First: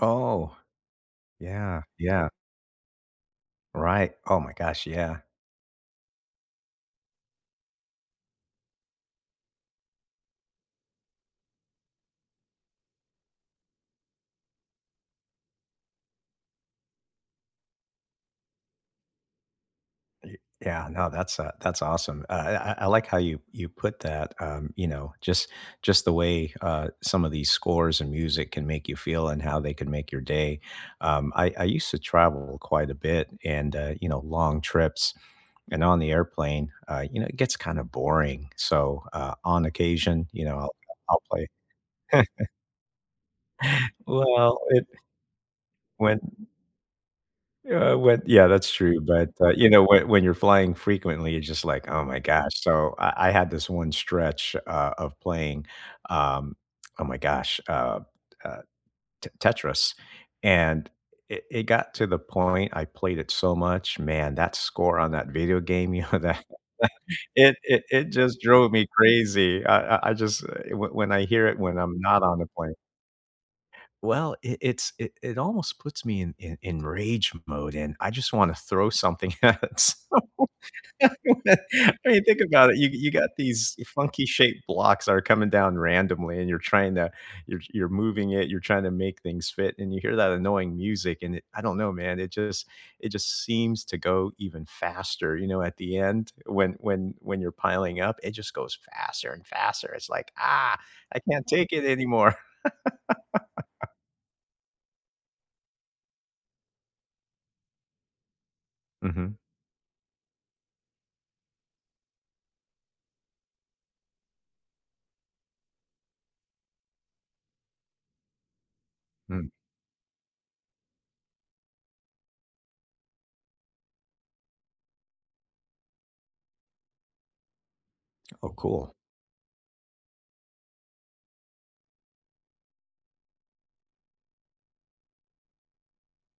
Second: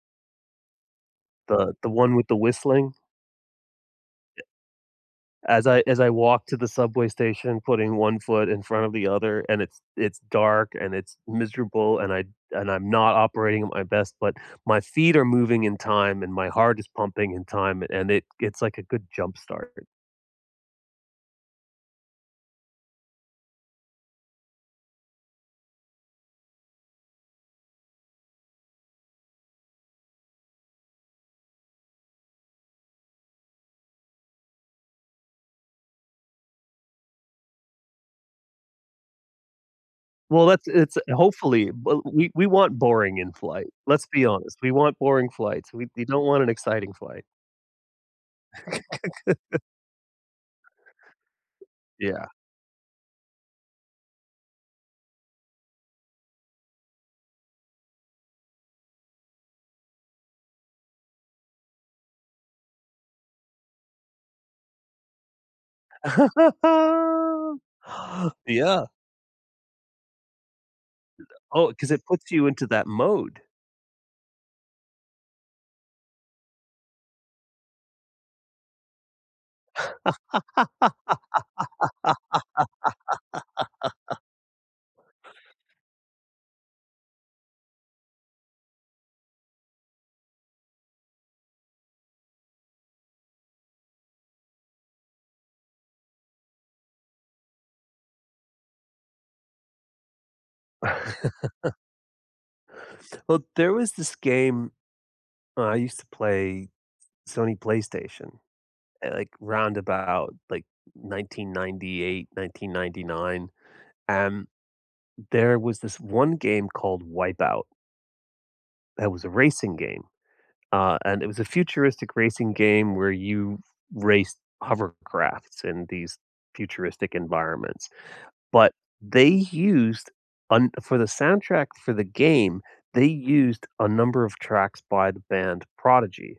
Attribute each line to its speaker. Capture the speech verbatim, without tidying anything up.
Speaker 1: Oh,
Speaker 2: The
Speaker 1: yeah,
Speaker 2: the one with
Speaker 1: yeah.
Speaker 2: the whistling?
Speaker 1: Right, oh my gosh, yeah.
Speaker 2: As I as I walk to the subway station, putting one foot in front of the other, and it's it's dark and it's miserable, and I and I'm not operating at my best, but my feet are moving in time and my heart is pumping in time and it it's like a good jumpstart
Speaker 1: Ye yeah, no, that's, uh, that's awesome. I I I I like how you you put that, um you know, just just the way, uh, some of these scores and music can make you feel and how they can make your day. Um, I I used to travel quite a bit, and, uh, you know, long trips, and on the airplane, uh, you know, it gets kinda boring, so, uh, on occasion, you
Speaker 2: Well,
Speaker 1: know,
Speaker 2: that's
Speaker 1: I'll
Speaker 2: it's
Speaker 1: I'll play
Speaker 2: hopefully, but we we want boring in flight. Let's be honest,
Speaker 1: Well,
Speaker 2: we
Speaker 1: it
Speaker 2: want boring flights, we we
Speaker 1: when
Speaker 2: don't want an exciting flight.
Speaker 1: uh, when yeah, that's true, but, uh, you know, when when you're flying frequently, it's just like, "Oh my
Speaker 2: Yeah.
Speaker 1: gosh," so I I had this one stretch, uh, of playing, um, oh my gosh, uh, uh, T Tetris, and it it got to the point I played it so much, man, that score on that video game, you know, that it it, it just drove
Speaker 2: Yeah.
Speaker 1: me crazy, I I I just when I hear it
Speaker 2: Oh,
Speaker 1: when
Speaker 2: 'cause
Speaker 1: I'm
Speaker 2: it
Speaker 1: not
Speaker 2: puts
Speaker 1: on the
Speaker 2: you into
Speaker 1: plane
Speaker 2: that mode.
Speaker 1: Well, it it's it it almost puts me in in in rage mode, and I just wanna throw something at it. So [unintelligible] I mean, think about it, you you got these funky shaped blocks that are coming down randomly, and you're trying to you're you're moving it, you're trying to make things fit, and you hear that annoying music, and it I don't know, man, it just it just seems to go even faster, you know, at the end, when when when you're piling up, it just goes faster and faster, it's like, "Ah, I can't take it anymore."
Speaker 2: Well, there was this game I used to play, Sony PlayStation, eh, like,
Speaker 1: Mhm.
Speaker 2: 'round about, like, nineteen ninety-eight, nineteen ninety-nine, and there was this one game called Wipeout. It was a
Speaker 1: Mm.
Speaker 2: racing game, uh, and it was a futuristic racing game where you race hovercrafts in these futuristic environments,
Speaker 1: Oh,
Speaker 2: but
Speaker 1: cool.
Speaker 2: they used un for the soundtrack for the game, they used a number of tracks by the band Prodigy.